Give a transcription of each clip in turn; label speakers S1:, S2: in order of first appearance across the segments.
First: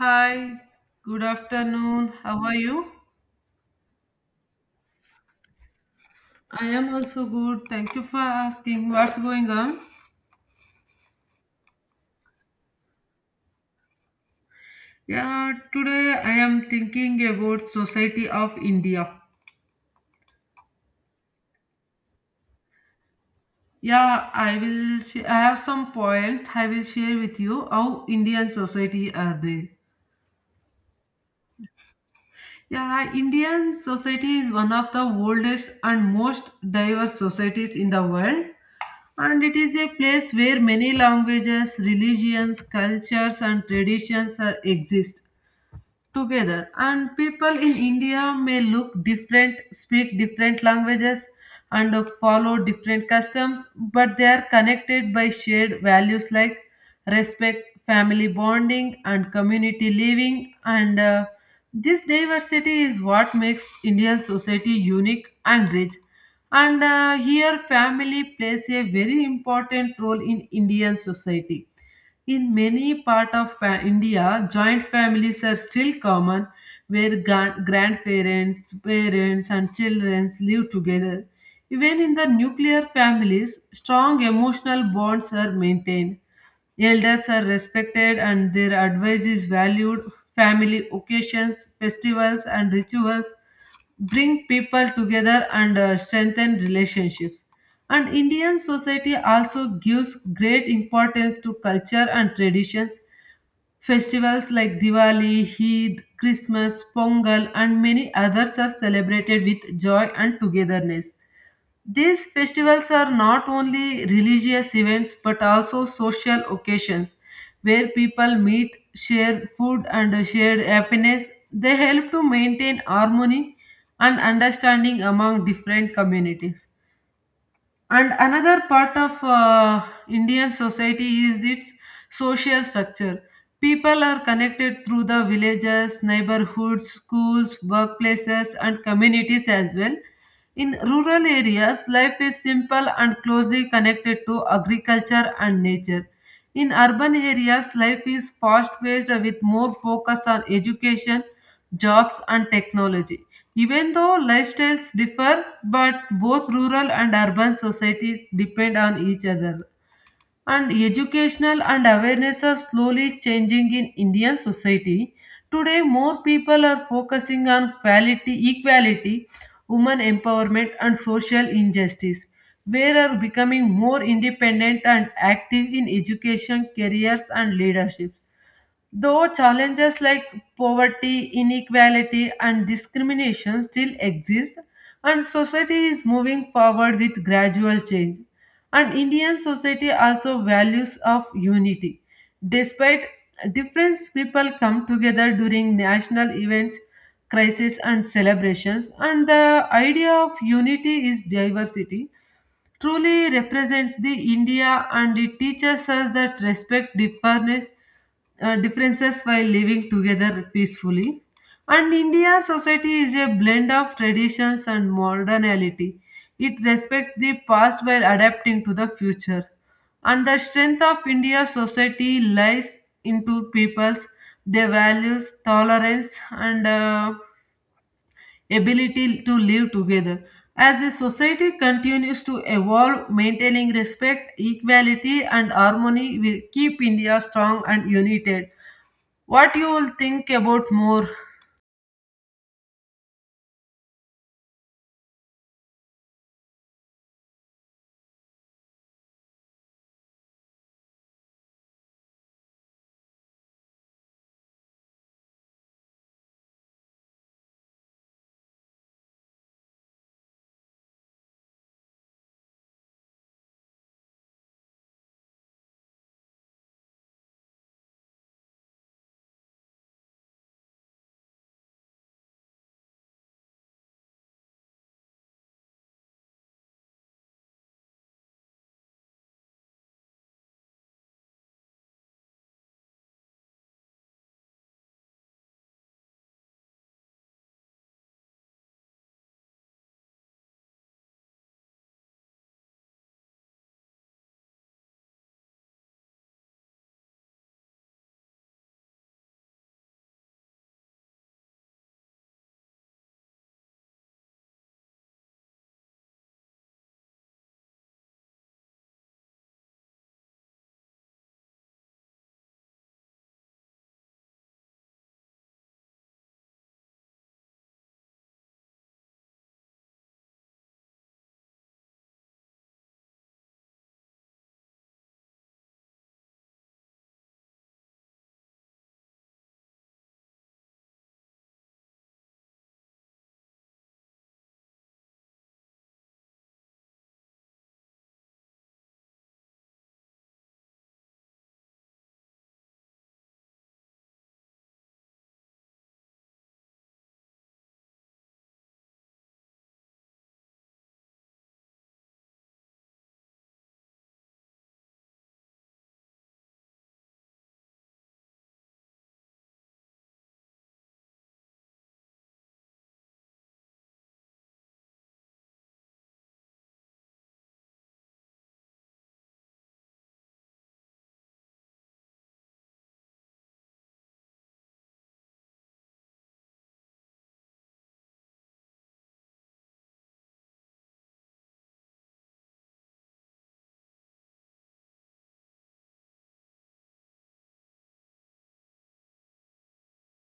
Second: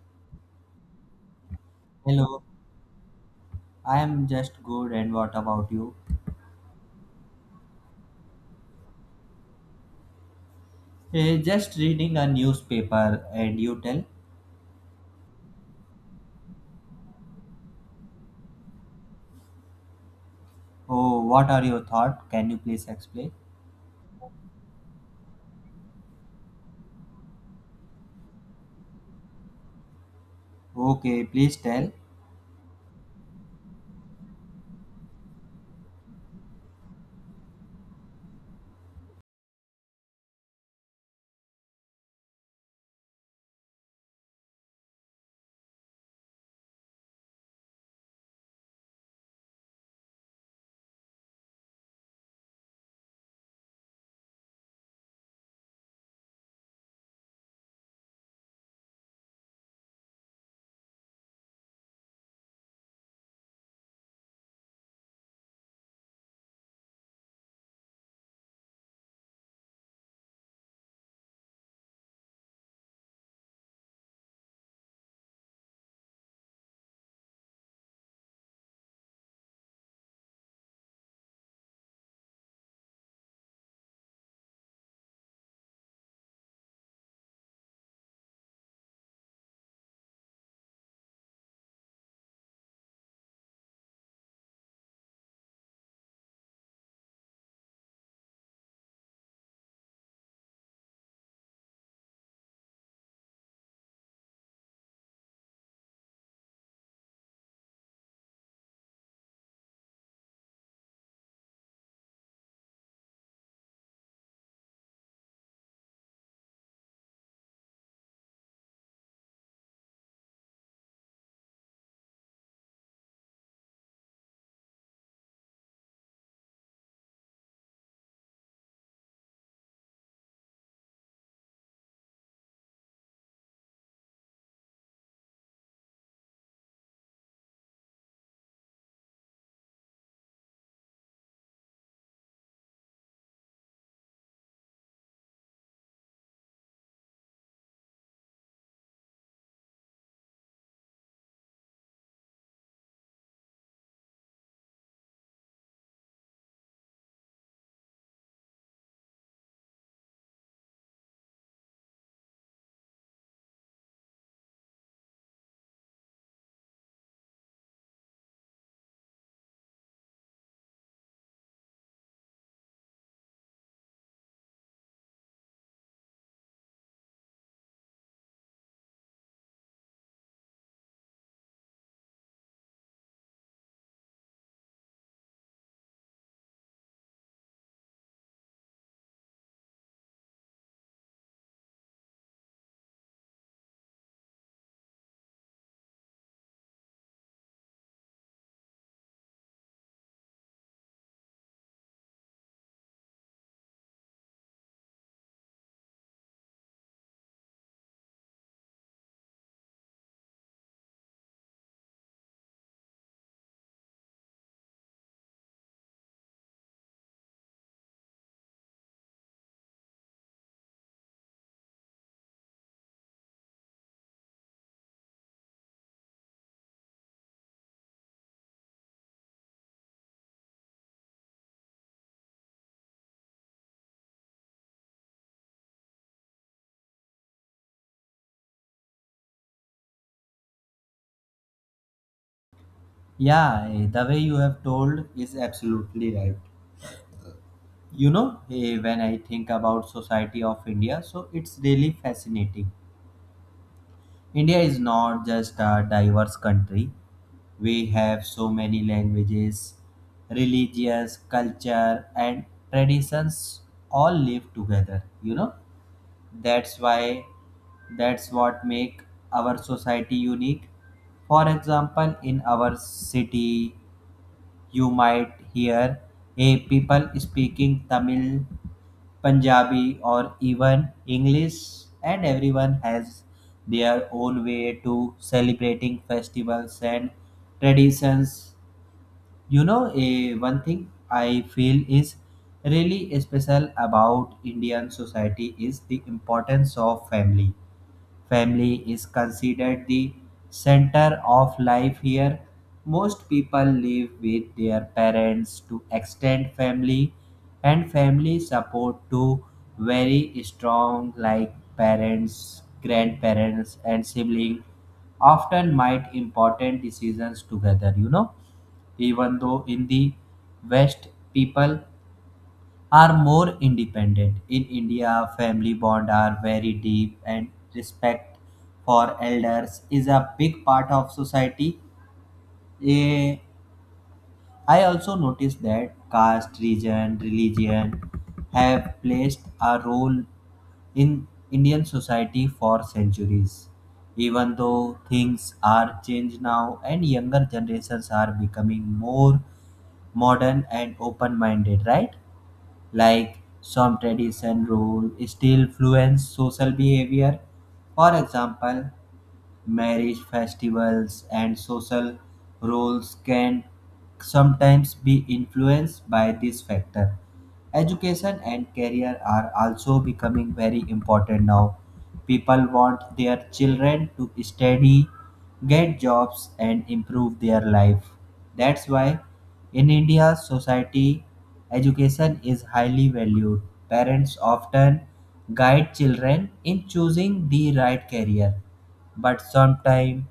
S1: Hi, good afternoon. How
S2: Hello,
S1: are you?
S2: I am just good and what about you?
S1: I am also good. Thank you for asking. What's going on?
S2: Just reading a newspaper and you tell.
S1: Yeah, today I am thinking about Society of India.
S2: Oh, what are your thoughts? Can you please explain?
S1: Yeah, I will. I have some points I will share with you. How Indian society are they?
S2: Okay, please tell.
S1: Yeah, Indian society is one of the oldest and most diverse societies in the world, and it is a place where many languages, religions, cultures, and traditions are, exist together, and people in India may look different, speak different languages, and follow different customs, but they are connected by shared values like respect, family bonding, and community living. And This diversity is what makes Indian society unique and rich. And here family plays a very important role in Indian society. In many parts of India, joint families are still common, where grandparents, parents, and children live together. Even in the nuclear families, strong emotional bonds are maintained. Elders are respected and their advice is valued. Family occasions, festivals, and rituals bring people together and strengthen relationships. And Indian society also gives great importance to culture and traditions. Festivals like Diwali, Eid, Christmas, Pongal, and many others are celebrated with joy and togetherness. These festivals are not only religious events but also social occasions where people meet, share food, and share happiness. They help to maintain harmony and understanding among different communities. And another part of Indian society is its social structure. People are connected through the villages, neighborhoods, schools, workplaces, and communities as well. In rural areas, life is simple and closely connected to agriculture and nature. In urban areas, life is fast paced, with more focus on education, jobs, and technology. Even though lifestyles differ, but both rural and urban societies depend on each other. And educational and awareness are slowly changing in Indian society. Today, more people are focusing on quality, equality, women empowerment, and social injustice. Where are becoming more independent and active in education, careers, and leadership. Though challenges like poverty, inequality, and discrimination still exist, and society is moving forward with gradual change. And Indian society also values of unity. Despite difference, people come together during national events, crises, and celebrations. And the idea of unity is diversity truly represents the India, and it teaches us that respect difference, differences while living together peacefully. And India's society is a blend of traditions and modernity. It respects the past while adapting to the future. And the strength of India's society lies into people's their values, tolerance, and ability to live together. As a society continues to evolve, maintaining respect, equality, and harmony will keep India strong and united. What you will think about more?
S2: Yeah, the way you have told is absolutely right. You know, when I think about society of India, so it's really fascinating. India is not just a diverse country. We have so many languages, religious, culture, and traditions all live together. You know, that's why that's what make our society unique. For example, in our city, you might hear a people speaking Tamil, Punjabi, or even English, and everyone has their own way to celebrating festivals and traditions. You know, a one thing I feel is really special about Indian society is the importance of family. Family is considered the center of life here. Most people live with their parents to extend family, and family support to very strong, like parents, grandparents, and siblings often might important decisions together. Even though in the west, people are more independent. In India, family bonds are very deep and respect for elders is a big part of society. Eh, I also noticed that caste, region, religion have placed a role in Indian society for centuries. Even though things are changed now and younger generations are becoming more modern and open minded, right? Like some tradition rule still influence social behavior. For example, marriage festivals, and social roles can sometimes be influenced by this factor. Education and career are also becoming very important now. People want their children to study, get jobs, and improve their life. That's why in India, society education is highly valued. Parents often guide children in choosing the right career but sometimes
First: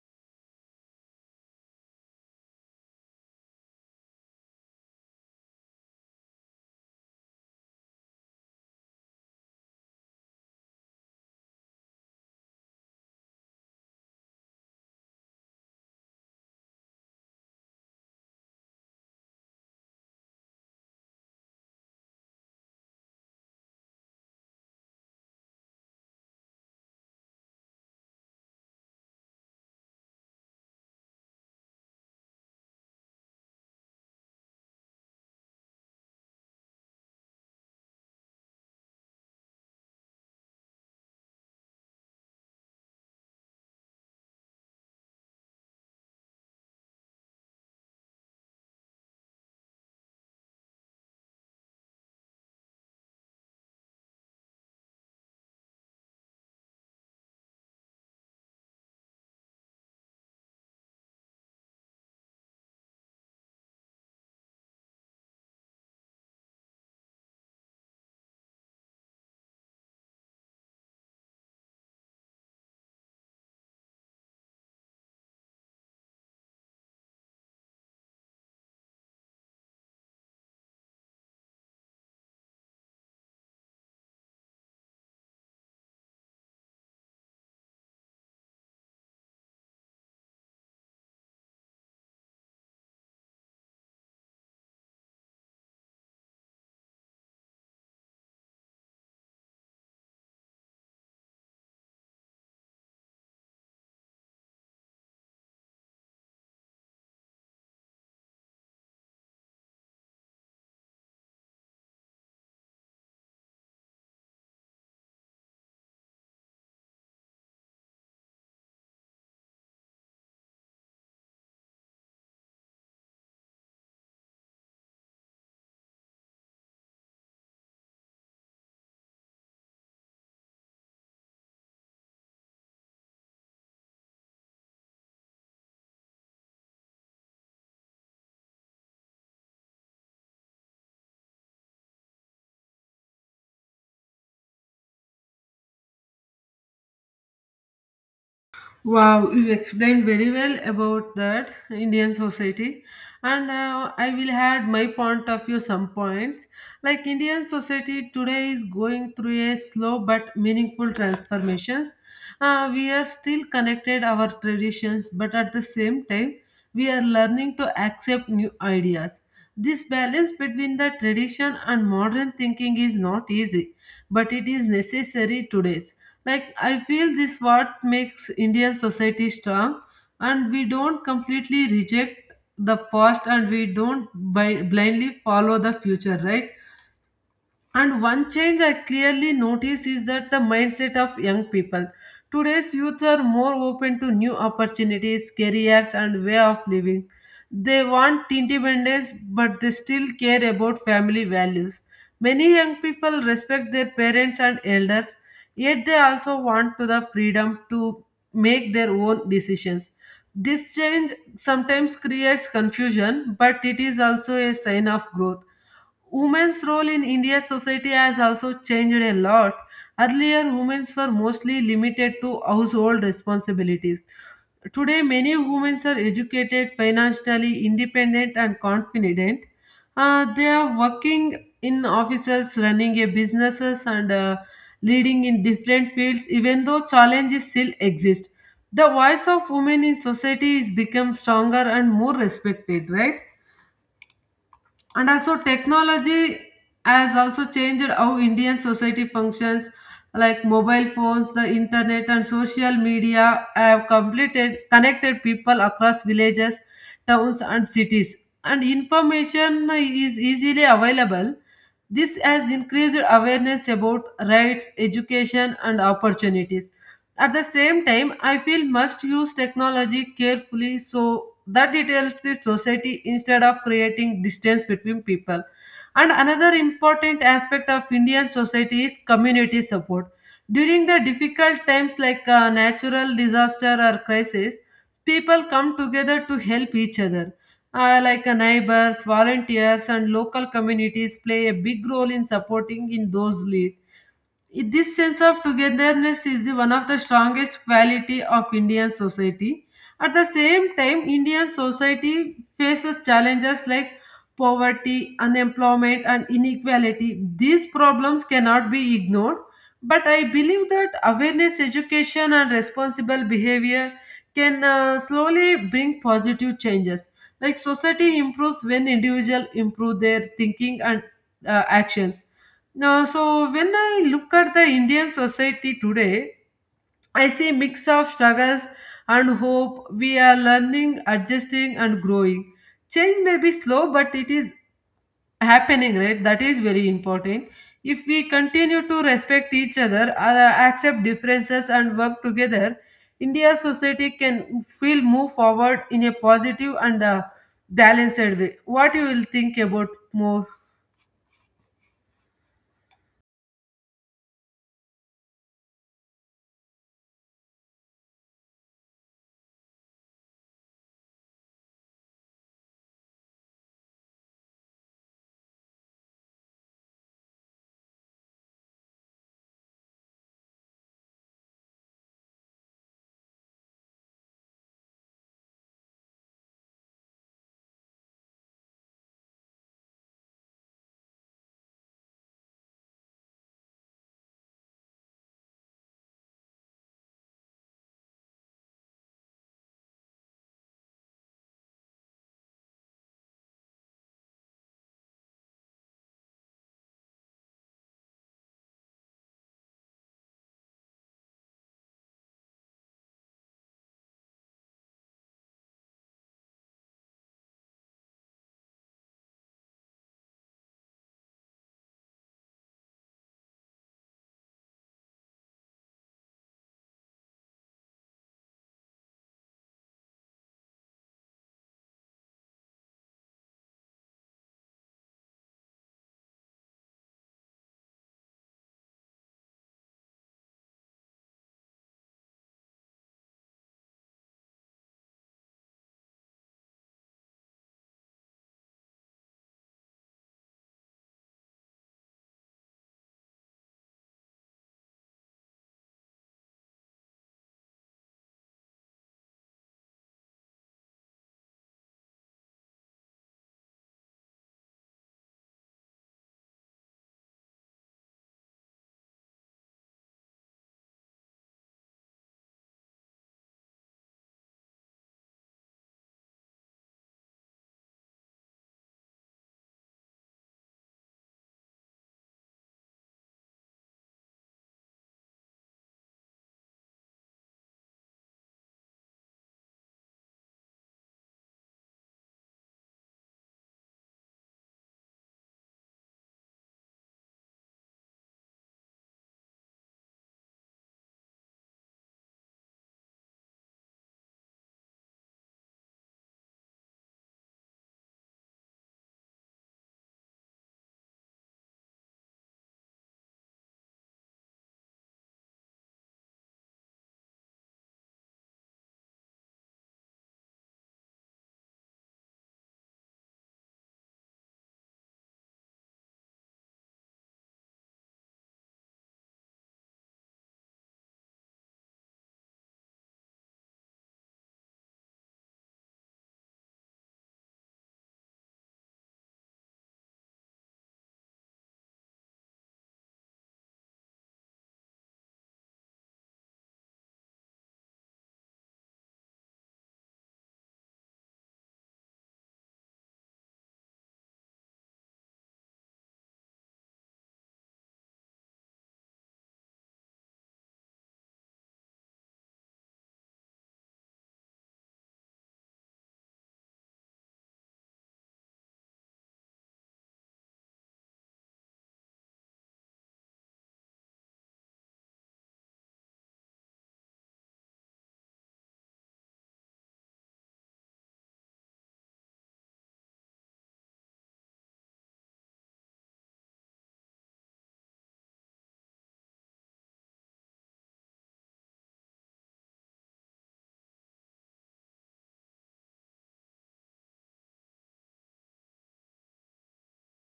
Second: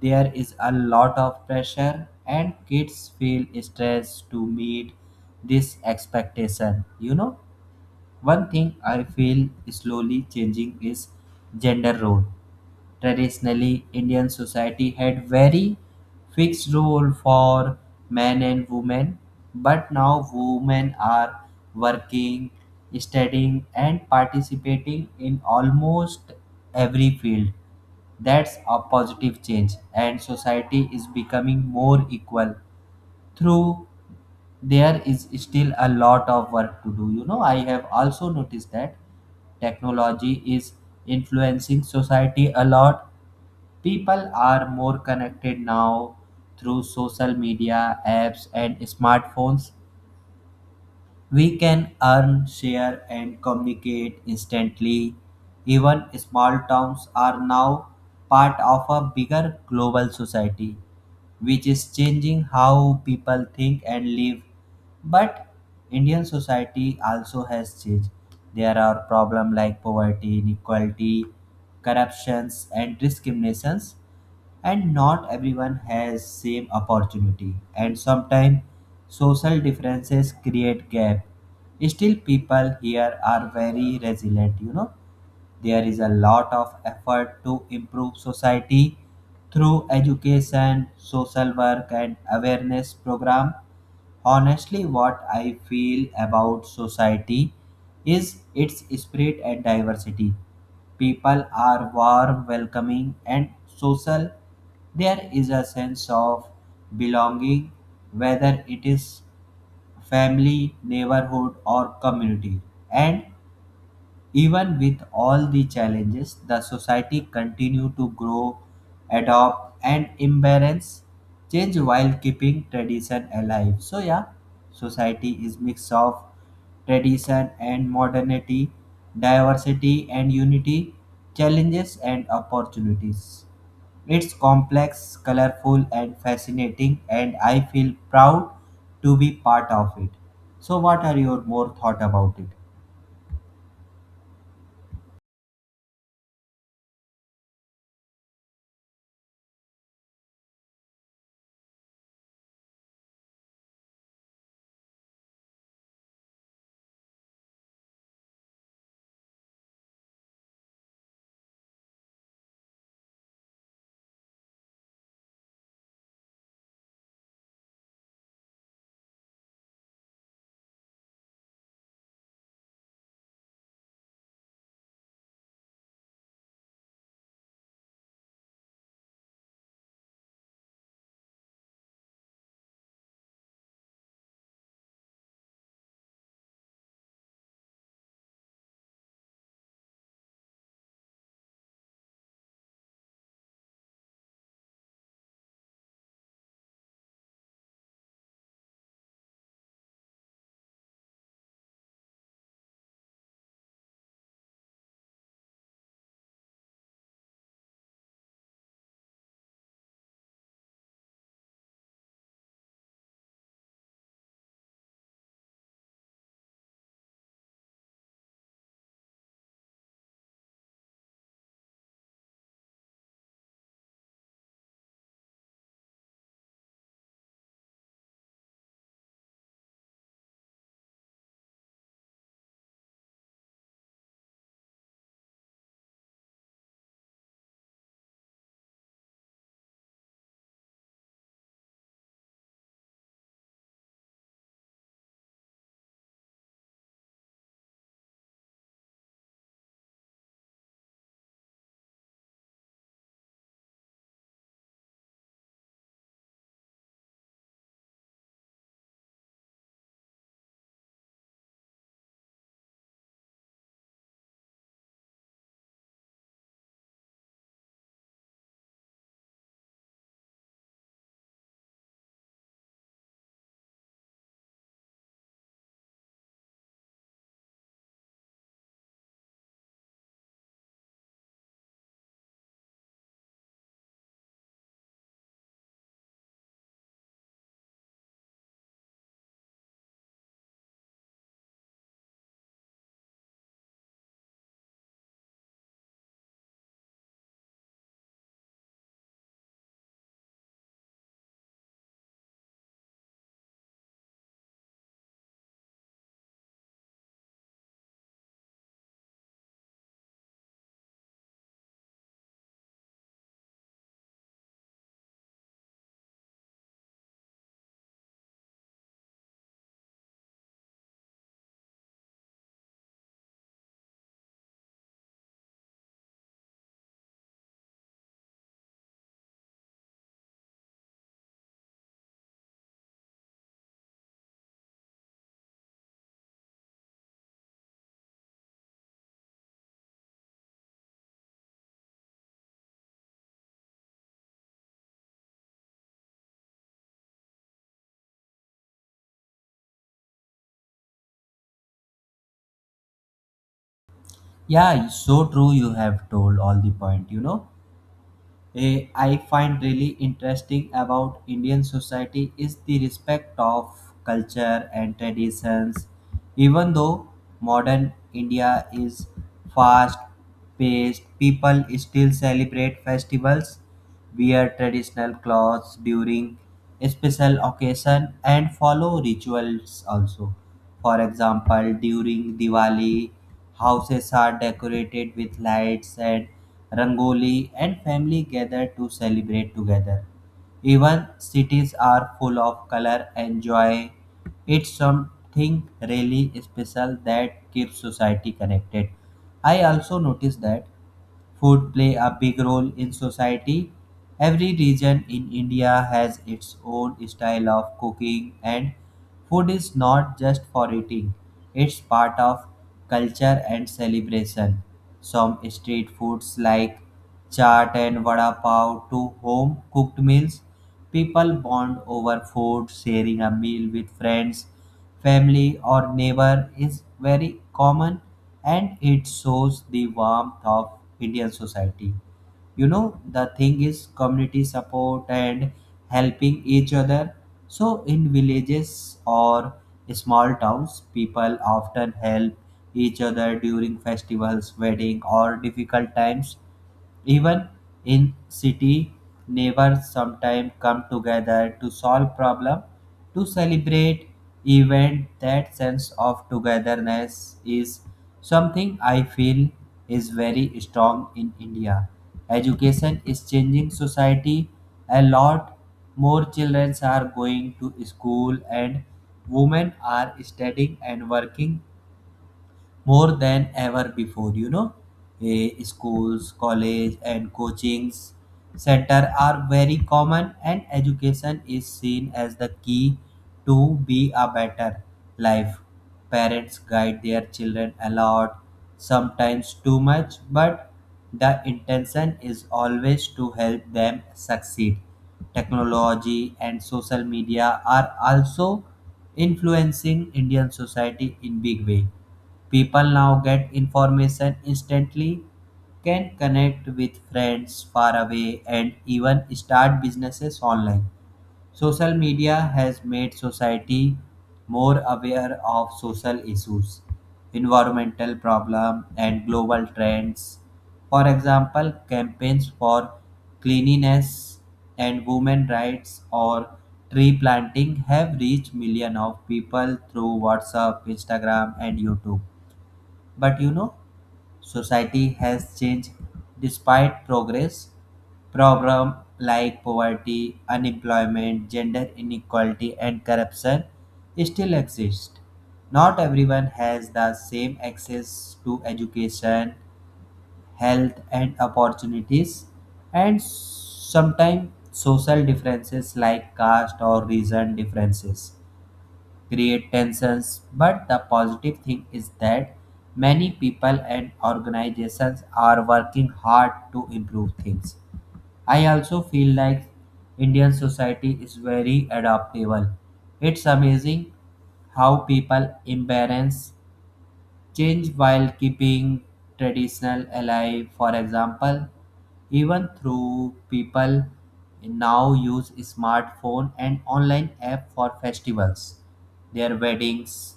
S2: there is a lot of pressure and kids feel stressed to meet this expectation. One thing I feel slowly changing is gender role. Traditionally, Indian society had very fixed role for men and women, but now women are working, studying, and participating in almost every field. That's a positive change, and society is becoming more equal. Through there is still a lot of work to do. You know, I have also noticed that technology is influencing society a lot. People are more connected now through social media, apps, and smartphones. We can earn, share, and communicate instantly. Even small towns are now part of a bigger global society, which is changing how people think and live. But Indian society also has changed. There are problems like poverty, inequality, corruptions, and discriminations and not everyone has same opportunity and sometimes social differences create gap. Still people here are very resilient. There is a lot of effort to improve society through education social work and awareness program. Honestly, what I feel about society is its spirit and diversity. People are warm, welcoming, and social. There is a sense of belonging, whether it is family, neighborhood, or community. And even with all the challenges, the society continued to grow, adopt, and embrace change while keeping tradition alive. So yeah, society is mix of tradition and modernity, diversity and unity, challenges and opportunities. It's complex, colorful, and fascinating, and I feel proud to be part of it. So, what are your more thought about it?
S1: Wow, you explained very well about that Indian society, and I will add my point of view some points. Like Indian society today is going through a slow but meaningful transformations. We are still connected our traditions, but at the same time, we are learning to accept new ideas. This balance between the tradition and modern thinking is not easy, but it is necessary today, like I feel this what makes Indian society strong, and we don't completely reject the past and we don't blindly follow the future, right? And one change I clearly notice is that the mindset of young people. Today's youth are more open to new opportunities, careers, and way of living. They want independence, but they still care about family values. Many young people respect their parents and elders, yet they also want to the freedom to make their own decisions. This change sometimes creates confusion, but it is also a sign of growth. Women's role in India's society has also changed a lot. Earlier, women were mostly limited to household responsibilities. Today, many women are educated, financially independent, and confident. They are working in offices, running a businesses, and leading in different fields. Even though challenges still exist, the voice of women in society is become stronger and more respected. Right? And also technology has also changed how Indian society functions, like mobile phones, the internet, and social media have completed connected people across villages, towns, and cities, and information is easily available. This has increased awareness about rights, education, and opportunities. At the same time, I feel must use technology carefully so that it helps the society instead of creating distance between people. And another important aspect of Indian society is community support. During the difficult times like a natural disaster or crisis, people come together to help each other. Neighbors, volunteers, and local communities play a big role in supporting in those lead. This sense of togetherness is one of the strongest quality of Indian society. At the same time, Indian society faces challenges like poverty, unemployment, and inequality. These problems cannot be ignored, but I believe that awareness, education, and responsible behavior can slowly bring positive changes. Like society improves when individuals improve their thinking and actions. Now, so when I look at the Indian society today, I see mix of struggles and hope. We are learning, adjusting, and growing. Change may be slow, but it is happening, right? That is very important. If we continue to respect each other, accept differences, and work together, India's society can feel move forward in a positive and balanced way. What you will think about more?
S2: Yeah, so true. You have told all the point. You know, I find really interesting about Indian society is the respect of culture and traditions. Even though modern India is fast paced, people still celebrate festivals, wear traditional clothes during special occasion and follow rituals also. For example, during Diwali, houses are decorated with lights and rangoli and family gather to celebrate together, even cities are full of color and joy. It's something really special that keeps society connected. I also noticed that food play a big role in society. Every region in India has its own style of cooking and food is not just for eating. It's part of culture and celebration. Some street foods like chaat and vada pav to home cooked meals. People bond over food, sharing a meal with friends, family, or neighbor is very common and it shows the warmth of Indian society. You know, the thing is community support and helping each other. So, in villages or small towns, people often help each other during festivals, wedding, or difficult times. Even in city, neighbors sometimes come together to solve problem, to celebrate event. That sense of togetherness is something I feel is very strong in India. Education is changing society a lot. More children are going to school and women are studying and working more than ever before. Schools college and coachings center are very common and education is seen as the key to be a better life. Parents guide their children a lot, sometimes too much but the intention is always to help them succeed. Technology and social media are also influencing Indian society in big way. People now get information instantly, can connect with friends far away, and even start businesses online. Social media has made society more aware of social issues, environmental problems, and global trends. For example, campaigns for cleanliness and women rights or tree planting have reached millions of people through WhatsApp, Instagram, and YouTube. But you know, society has changed despite progress. Problems like poverty, unemployment, gender inequality, and corruption still exist. Not everyone has the same access to education, health, and opportunities, and sometimes social differences like caste or region differences create tensions. But the positive thing is that many people and organizations are working hard to improve things. I also feel like Indian society is very adaptable. It's amazing how people embrace change while keeping traditional alive. For example, even through people now use smartphone and online app for festivals, their weddings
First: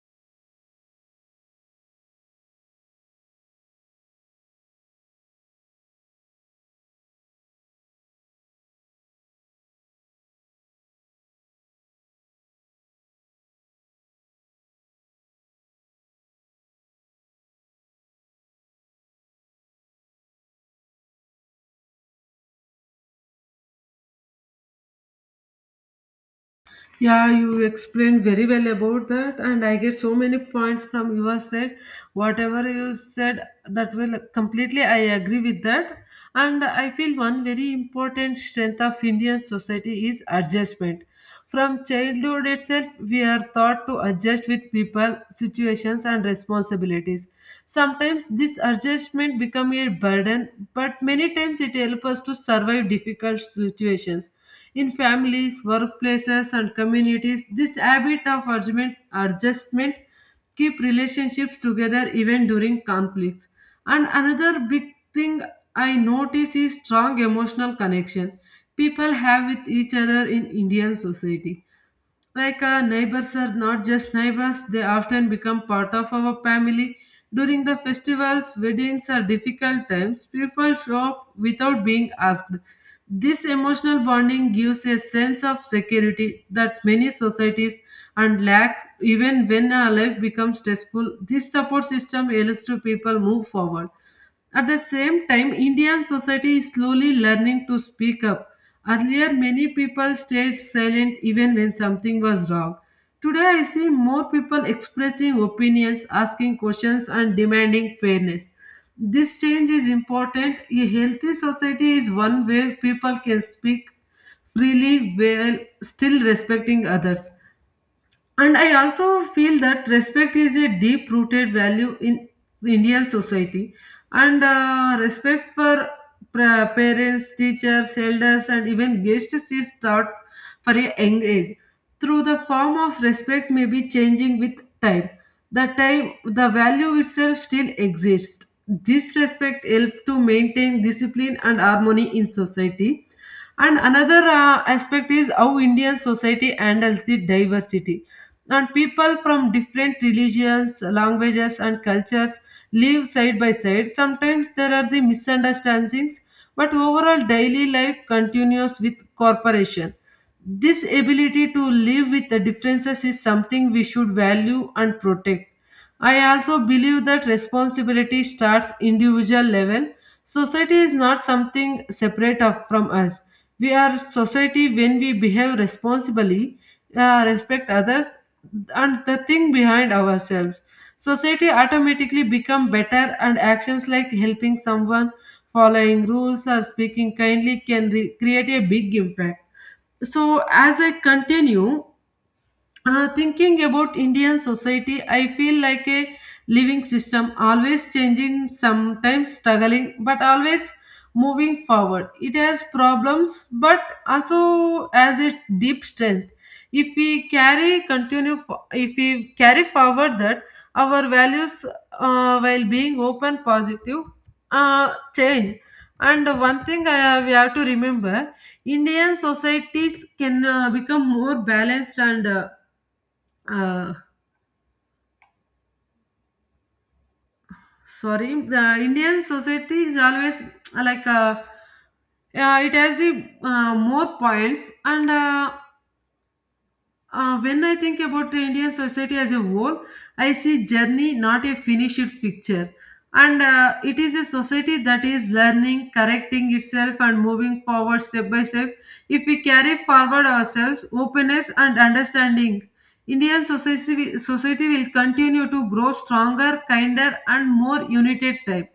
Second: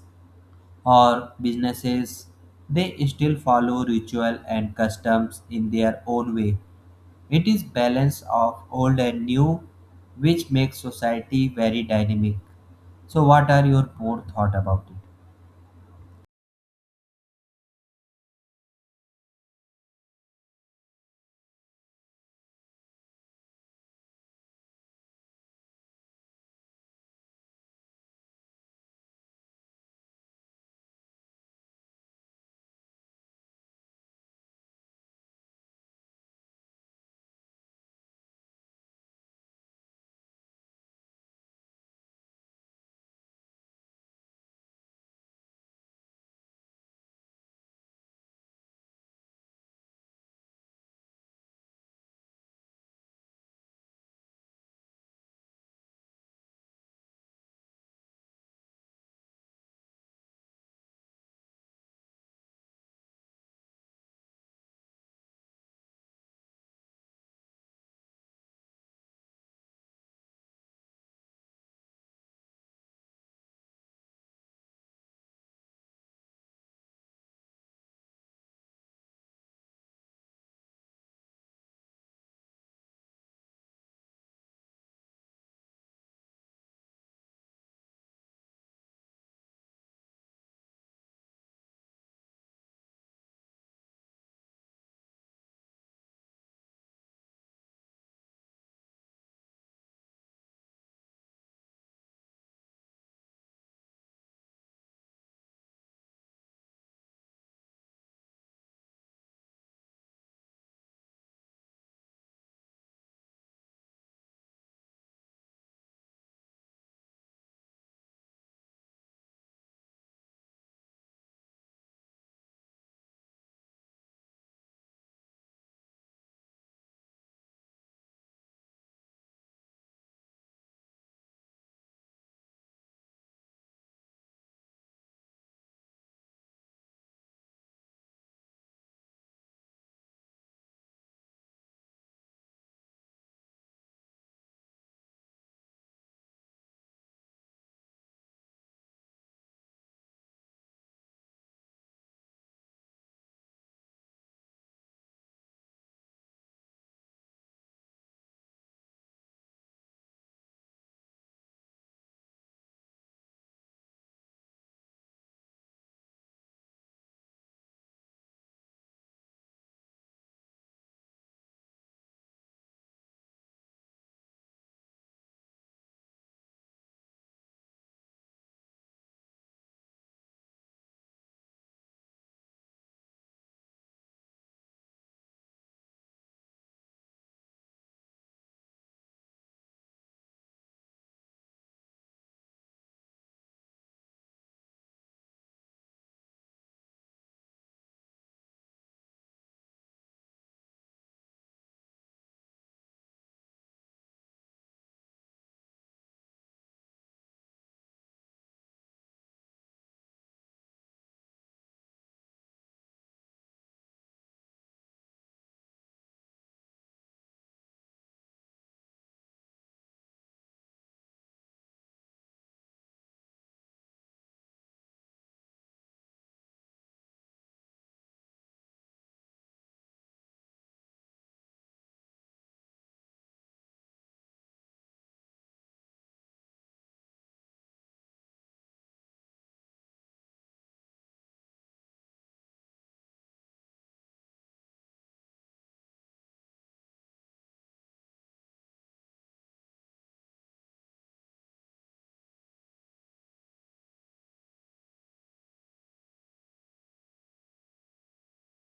S2: or businesses. They still follow ritual and customs in their own way. It is balance of old and new which makes society very dynamic. So what are your more thought about it?
S1: Yeah, you explained very well about that, and I get so many points from your side. Whatever you said, that will completely I agree with that. And I feel one very important strength of Indian society is adjustment. From childhood itself, we are taught to adjust with people, situations, and responsibilities. Sometimes this adjustment become a burden, but many times it helps us to survive difficult situations. In families, workplaces, and communities, this habit of adjustment keep relationships together even during conflicts. And another big thing I notice is strong emotional connection people have with each other in Indian society, like neighbors are not just neighbors, they often become part of our family. During the festivals, weddings, or difficult times, people show up without being asked. This emotional bonding gives a sense of security that many societies and lacks. Even when our life becomes stressful, this support system helps to people move forward. At the same time, Indian society is slowly learning to speak up. Earlier, many people stayed silent even when something was wrong. Today, I see more people expressing opinions, asking questions, and demanding fairness. This change is important. A healthy society is one where people can speak freely while still respecting others. And I also feel that respect is a deep rooted value in Indian society. And respect for parents, teachers, elders, and even guests is taught for a young age. Through the form of respect may be changing with time. The time, the value itself still exists. This respect helps to maintain discipline and harmony in society. And another aspect is how Indian society handles the diversity, and people from different religions, languages, and cultures live side by side. Sometimes there are the misunderstandings, but overall daily life continues with corporation. This ability to live with the differences is something we should value and protect. I also believe that responsibility starts individual level. Society is not something separate of, from us. We are society. When we behave responsibly, respect others, and the thing behind ourselves, society automatically become better. And actions like helping someone, following rules, or speaking kindly can create a big impact. So as I continue thinking about Indian society, I feel like a living system, always changing, sometimes struggling, but always moving forward. It has problems, but also has a deep strength. If we if we carry forward that our values, while being open, positive, change. And one thing I, we have to remember, Indian societies can become more balanced and uh, sorry, the Indian society is always it has the more points and when I think about the Indian society as a whole, I see journey not a finished picture, and it is a society that is learning, correcting itself, and moving forward step by step. If we carry forward ourselves, openness and understanding, Indian society will continue to grow stronger, kinder, and more united type.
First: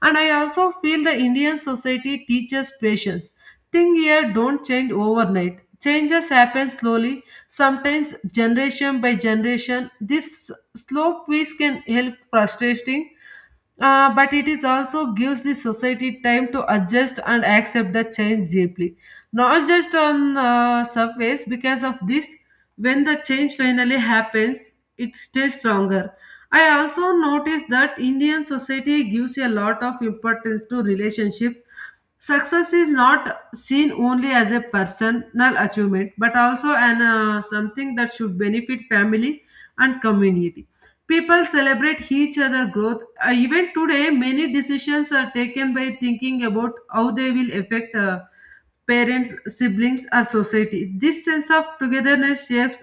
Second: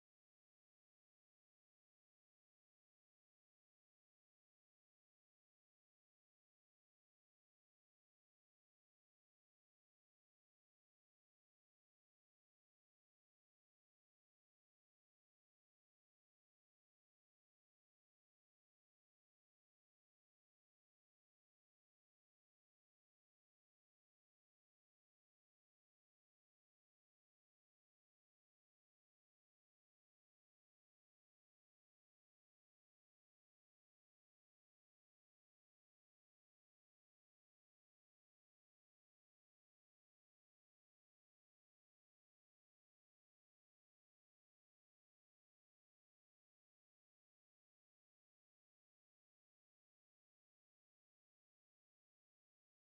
S1: And I also feel the Indian society teaches patience. Thing here don't change overnight. Changes happen slowly. Sometimes, generation by generation, this slow pace can help frustrating, but it is also gives the society time to adjust and accept the change deeply, not just on surface. Because of this, when the change finally happens, it stays stronger. I also noticed that Indian society gives a lot of importance to relationships. Success is not seen only as a personal achievement, but also an something that should benefit family and community. People celebrate each other's growth. Even today, many decisions are taken by thinking about how they will affect parents, siblings, or society. This sense of togetherness shapes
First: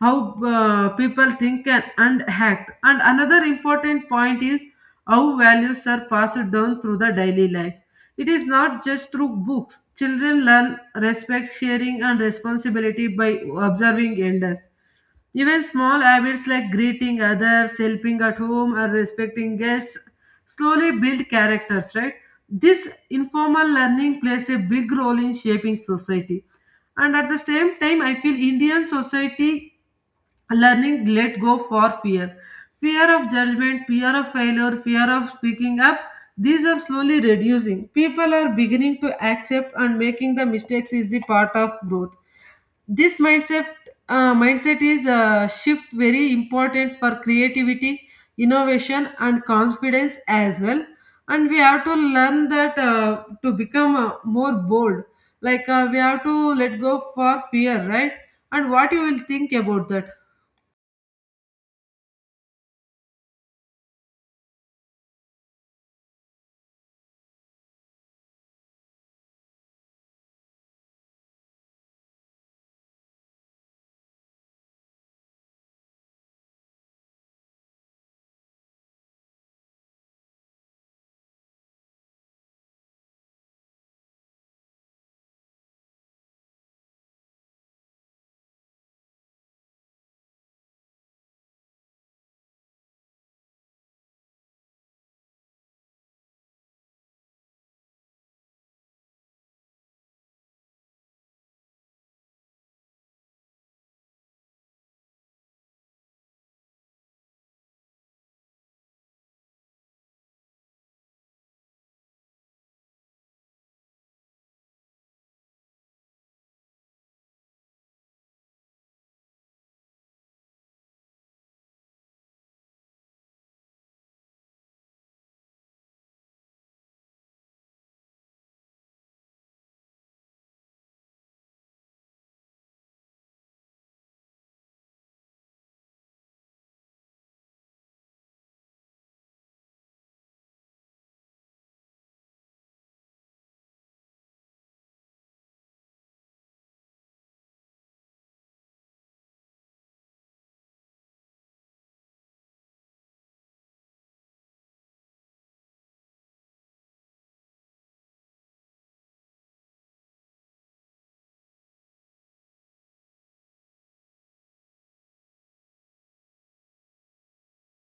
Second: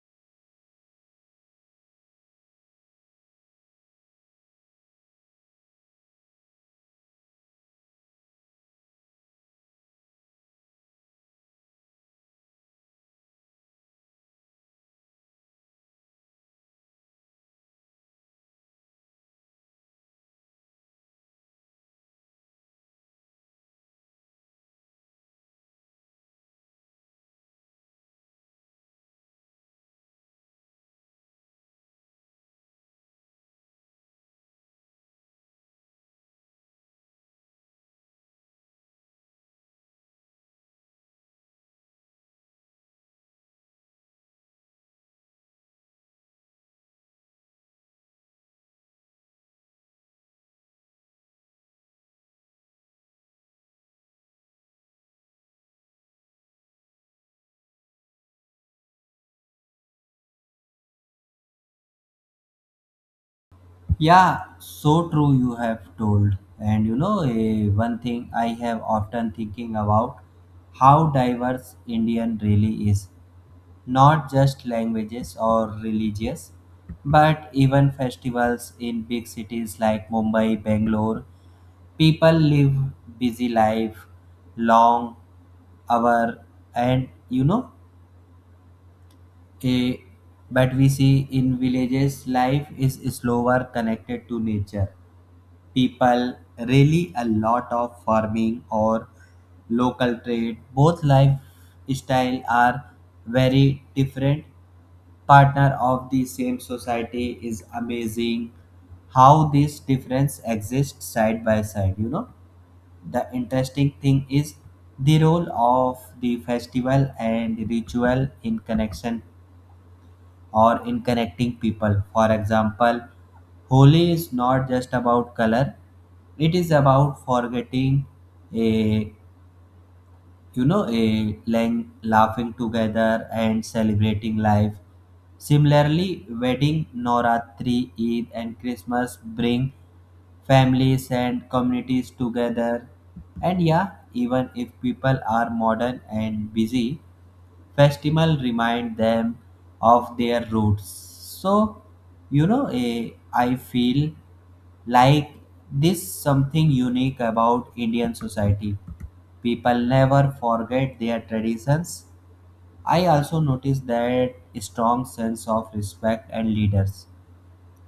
S1: how people think and act. And another important point is how values are passed down through the daily life. It is not just through books. Children learn respect, sharing, and responsibility by observing elders. Even small habits like greeting others, helping at home, or respecting guests slowly build characters, right? This informal learning plays a big role in shaping society. And at the same time, I feel Indian society learning let go for fear. Fear of judgment, fear of failure, fear of speaking up, these are slowly reducing. People are beginning to accept and making the mistakes is the part of growth this mindset mindset is a shift very important for creativity innovation and confidence as well. And we have to learn that to become more bold, like we have to let go for fear, right? And what you will think about that?
S2: Yeah, so true you have told. And you know, one thing I have often thinking about how diverse Indian really is. Not just languages or religious, but even festivals in big cities like Mumbai, Bangalore. People live busy life, long hour, and you know, eh, but we see in villages life is slower connected to nature. People really a lot of farming or local trade. Both lifestyle are very different. Partner of the same society is amazing how this difference exists side by side, you know. The interesting thing is the role of the festival and ritual in connection or in connecting people. For example, Holi is not just about color, it is about forgetting a you know, a laughing together and celebrating life. Similarly, wedding, Noratri, Eid, and Christmas bring families and communities together. And yeah, even if people are modern and busy, festival remind them of their roots. So, you know, I feel like this something unique about Indian society. People never forget their traditions. I also noticed that strong sense of respect and leaders.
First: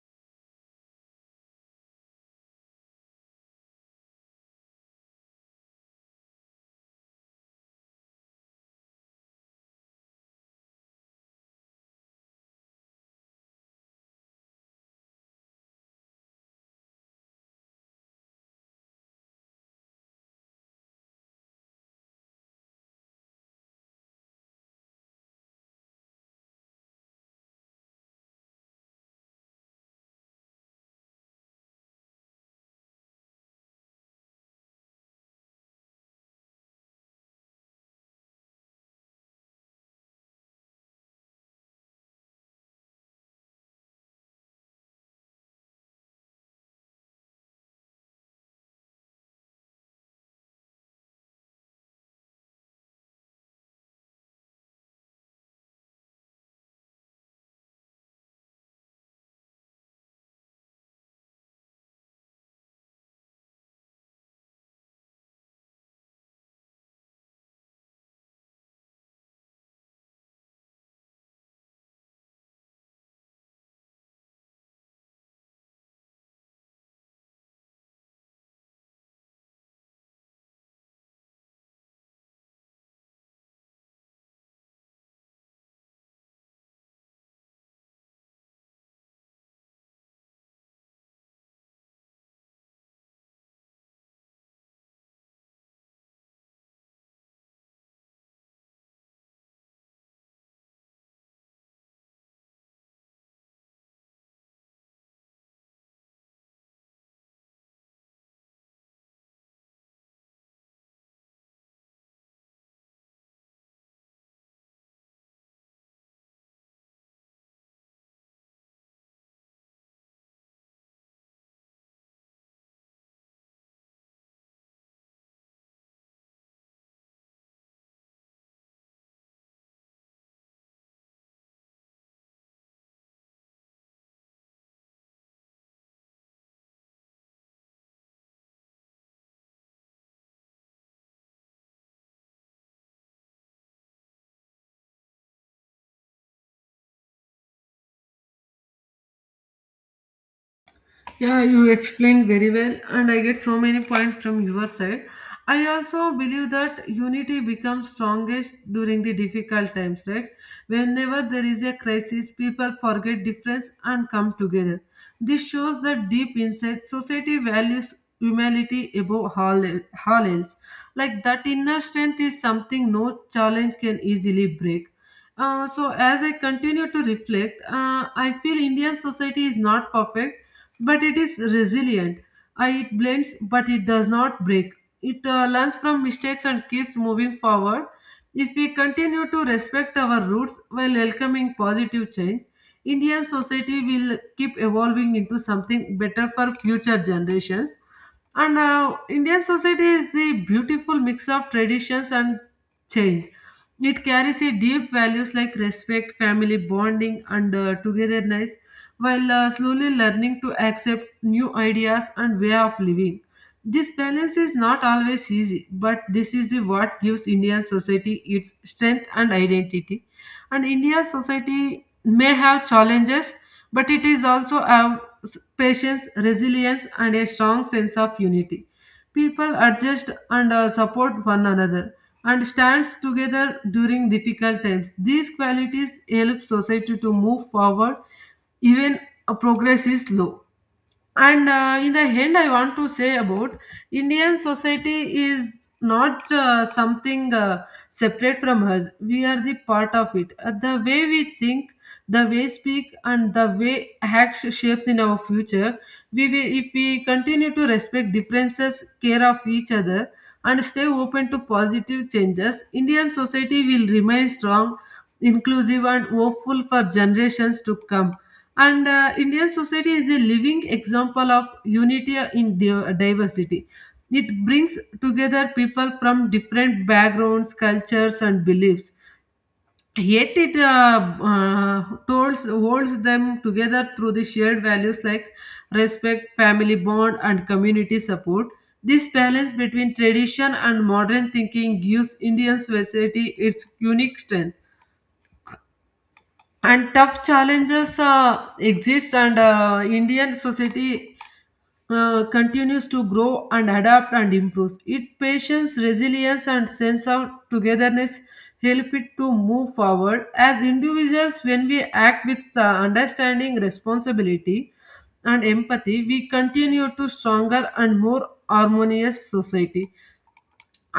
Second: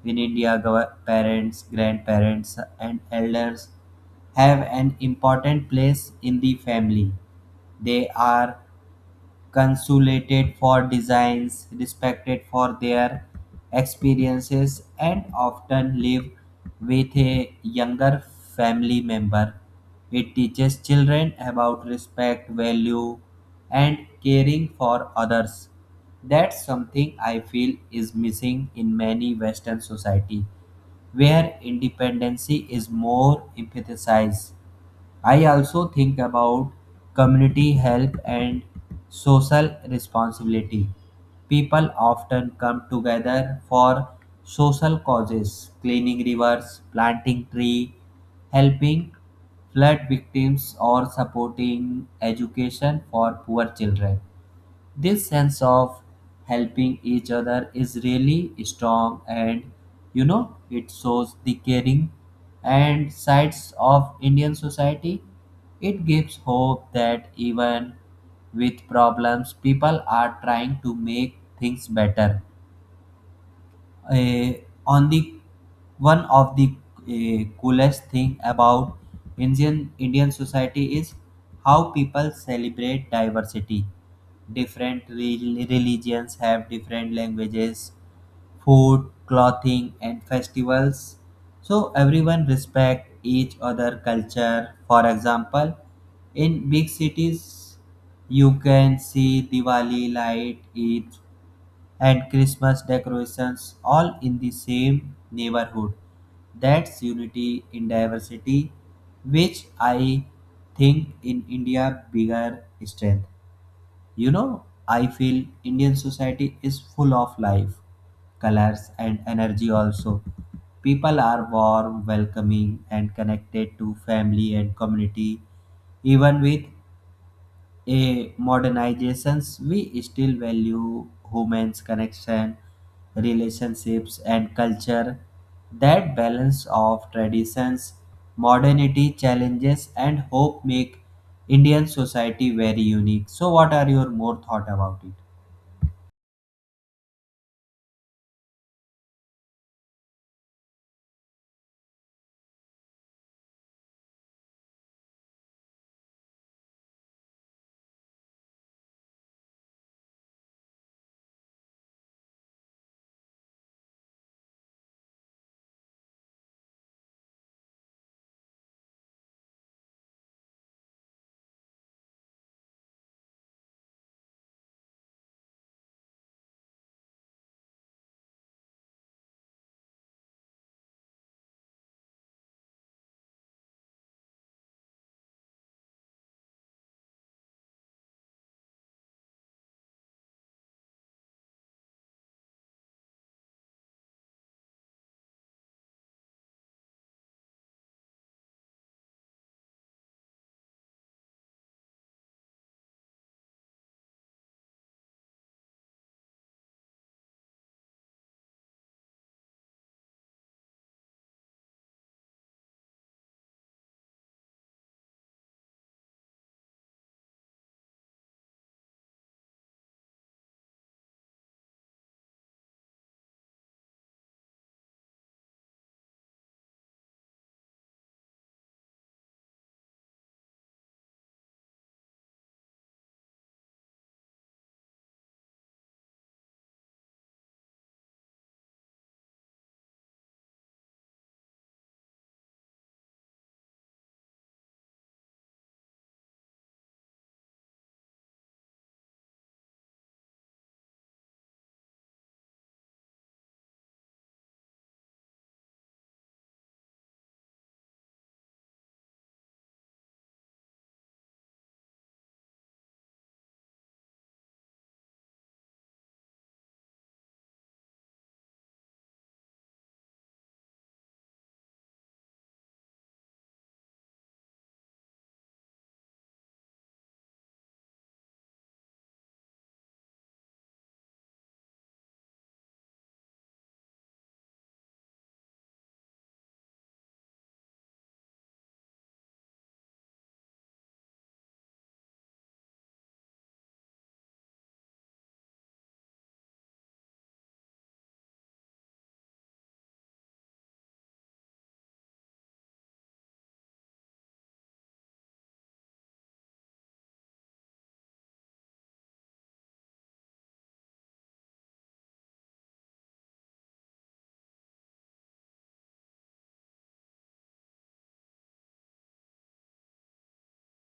S2: In India, parents, grandparents, and elders have an important place in the family. They are consulated for designs, respected for their experiences, and often live with a younger family member. It teaches children about respect, value, and caring for others. That's something I feel is missing in many Western society, where independency is more emphasized. I also think about community help and social responsibility. People often come together for social causes, cleaning rivers, planting trees, helping flood victims, or supporting education for poor children. This sense of helping each other is really strong and you know it shows the caring and sides of Indian society. It gives hope that even with problems people are trying to make things better. uh, on the one of the coolest thing about Indian society is how people celebrate diversity. Different religions have different languages, food, clothing, and festivals. So everyone respect each other culture. For example, in big cities, you can see Diwali light, Eid and Christmas decorations all in the same neighborhood. That's unity in diversity, which I think in India bigger strength. You know, I feel Indian society is full of life, colors and energy also. People are warm, welcoming and connected to family and community even with a modernizations we still value humans connection relationships and culture. That balance of traditions modernity challenges and hope make Indian society very unique. So what are your more thought about it?
S1: Yeah, you explained very well, and I get so many points from your side. I also believe that unity becomes strongest during the difficult times, right? Whenever there is a crisis, people forget difference and come together. This shows that deep inside society values humility above all else. Like that inner strength is something no challenge can easily break. So as I continue to reflect, I feel Indian society is not perfect but it is resilient. It blends, but it does not break. It learns from mistakes and keeps moving forward. If we continue to respect our roots while welcoming positive change, Indian society will keep evolving into something better for future generations. And Indian society is the beautiful mix of traditions and change. It carries a deep values like respect, family bonding, and togetherness, while slowly learning to accept new ideas and way of living. This balance is not always easy, but this is the what gives Indian society its strength and identity. And India's society may have challenges, but it is also have patience, resilience, and a strong sense of unity. People adjust and support one another and stands together during difficult times. These qualities help society to move forward even progress is slow. And In the end, I want to say about Indian society is not something separate from us. We are the part of it. The way we think, the way speak, and the way act shapes in our future. We will, if we continue to respect differences, care of each other, and stay open to positive changes, Indian society will remain strong, inclusive, and hopeful for generations to come. And Indian society is a living example of unity in diversity. It brings together people from different backgrounds, cultures and beliefs, yet it uh, holds them together through the shared values like respect, family bond and community support. This balance between tradition and modern thinking gives Indian society its unique strength. And tough challenges exist, and Indian society continues to grow and adapt and improves it patience, resilience and sense of togetherness help it to move forward. As individuals, when we act with understanding, responsibility and empathy, we continue to stronger and more harmonious society.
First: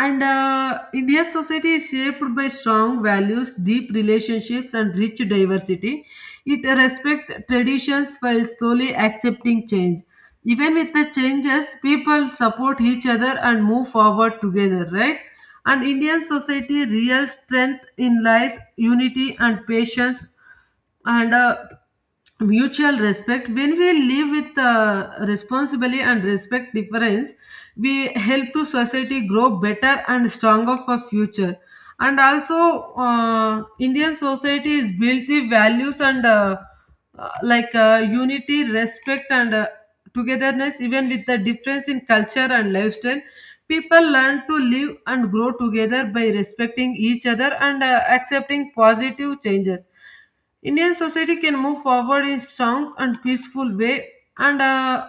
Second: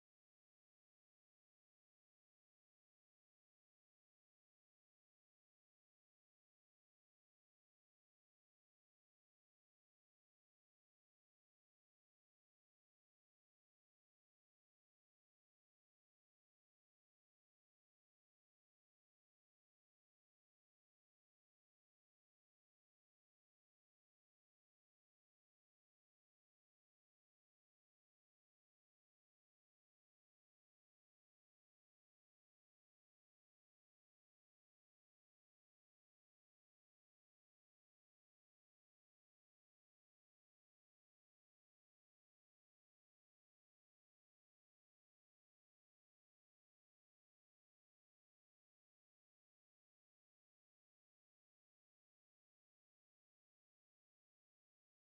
S1: And India's society is shaped by strong values, deep relationships, and rich diversity. It respects traditions while slowly accepting change. Even with the changes, people support each other and move forward together, right? And Indian society real strength in lies, unity, and patience and mutual respect. When we live with responsibility and respect difference, we help to society grow better and stronger for future. And also Indian society is built the values and like unity, respect and togetherness. Even with the difference in culture and lifestyle, people learn to live and grow together by respecting each other, and accepting positive changes. Indian society can move forward in strong and peaceful way, and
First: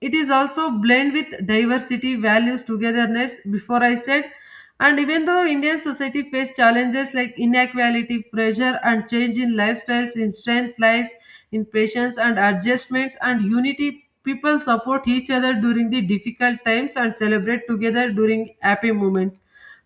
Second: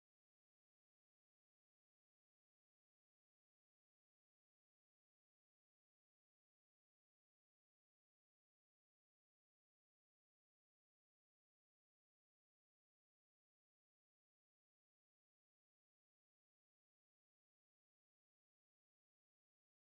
S1: it is also blend with diversity, values, togetherness. Before I said, and even though Indian society face challenges like inequality, pressure, and change in lifestyles, in strength lies in patience and adjustments and unity. People support each other during the difficult times and celebrate together during happy moments.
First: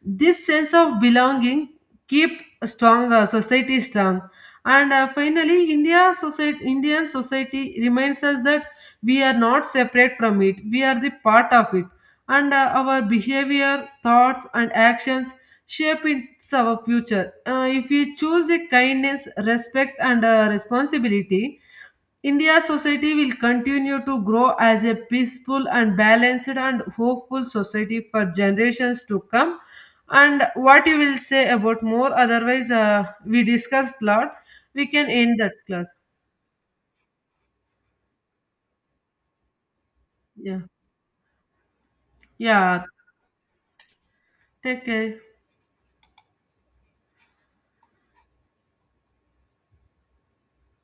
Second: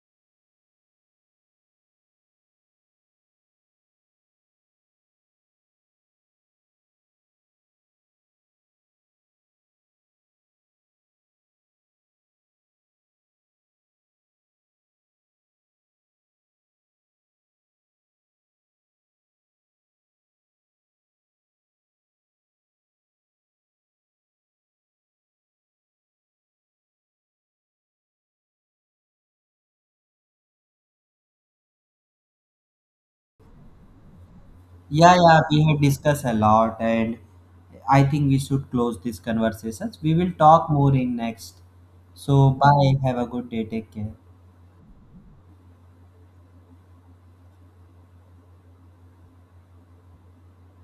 S1: This sense of belonging keep strong society strong. And Finally, Indian society reminds us that we are not separate from it, we are the part of it, and our behavior, thoughts and actions shape its our future. If we choose the kindness, respect and responsibility, India's society will continue to grow as a peaceful and balanced and hopeful society for generations to come. And what you will say about more? Otherwise, we discussed lot. We can
S2: yeah
S1: end
S2: yeah
S1: that
S2: we had
S1: class.
S2: discussed a lot and I think we should close these conversations. We will
S1: Yeah.
S2: talk more in next. So
S1: Yeah.
S2: bye, have a good day, take care.
S1: Take care.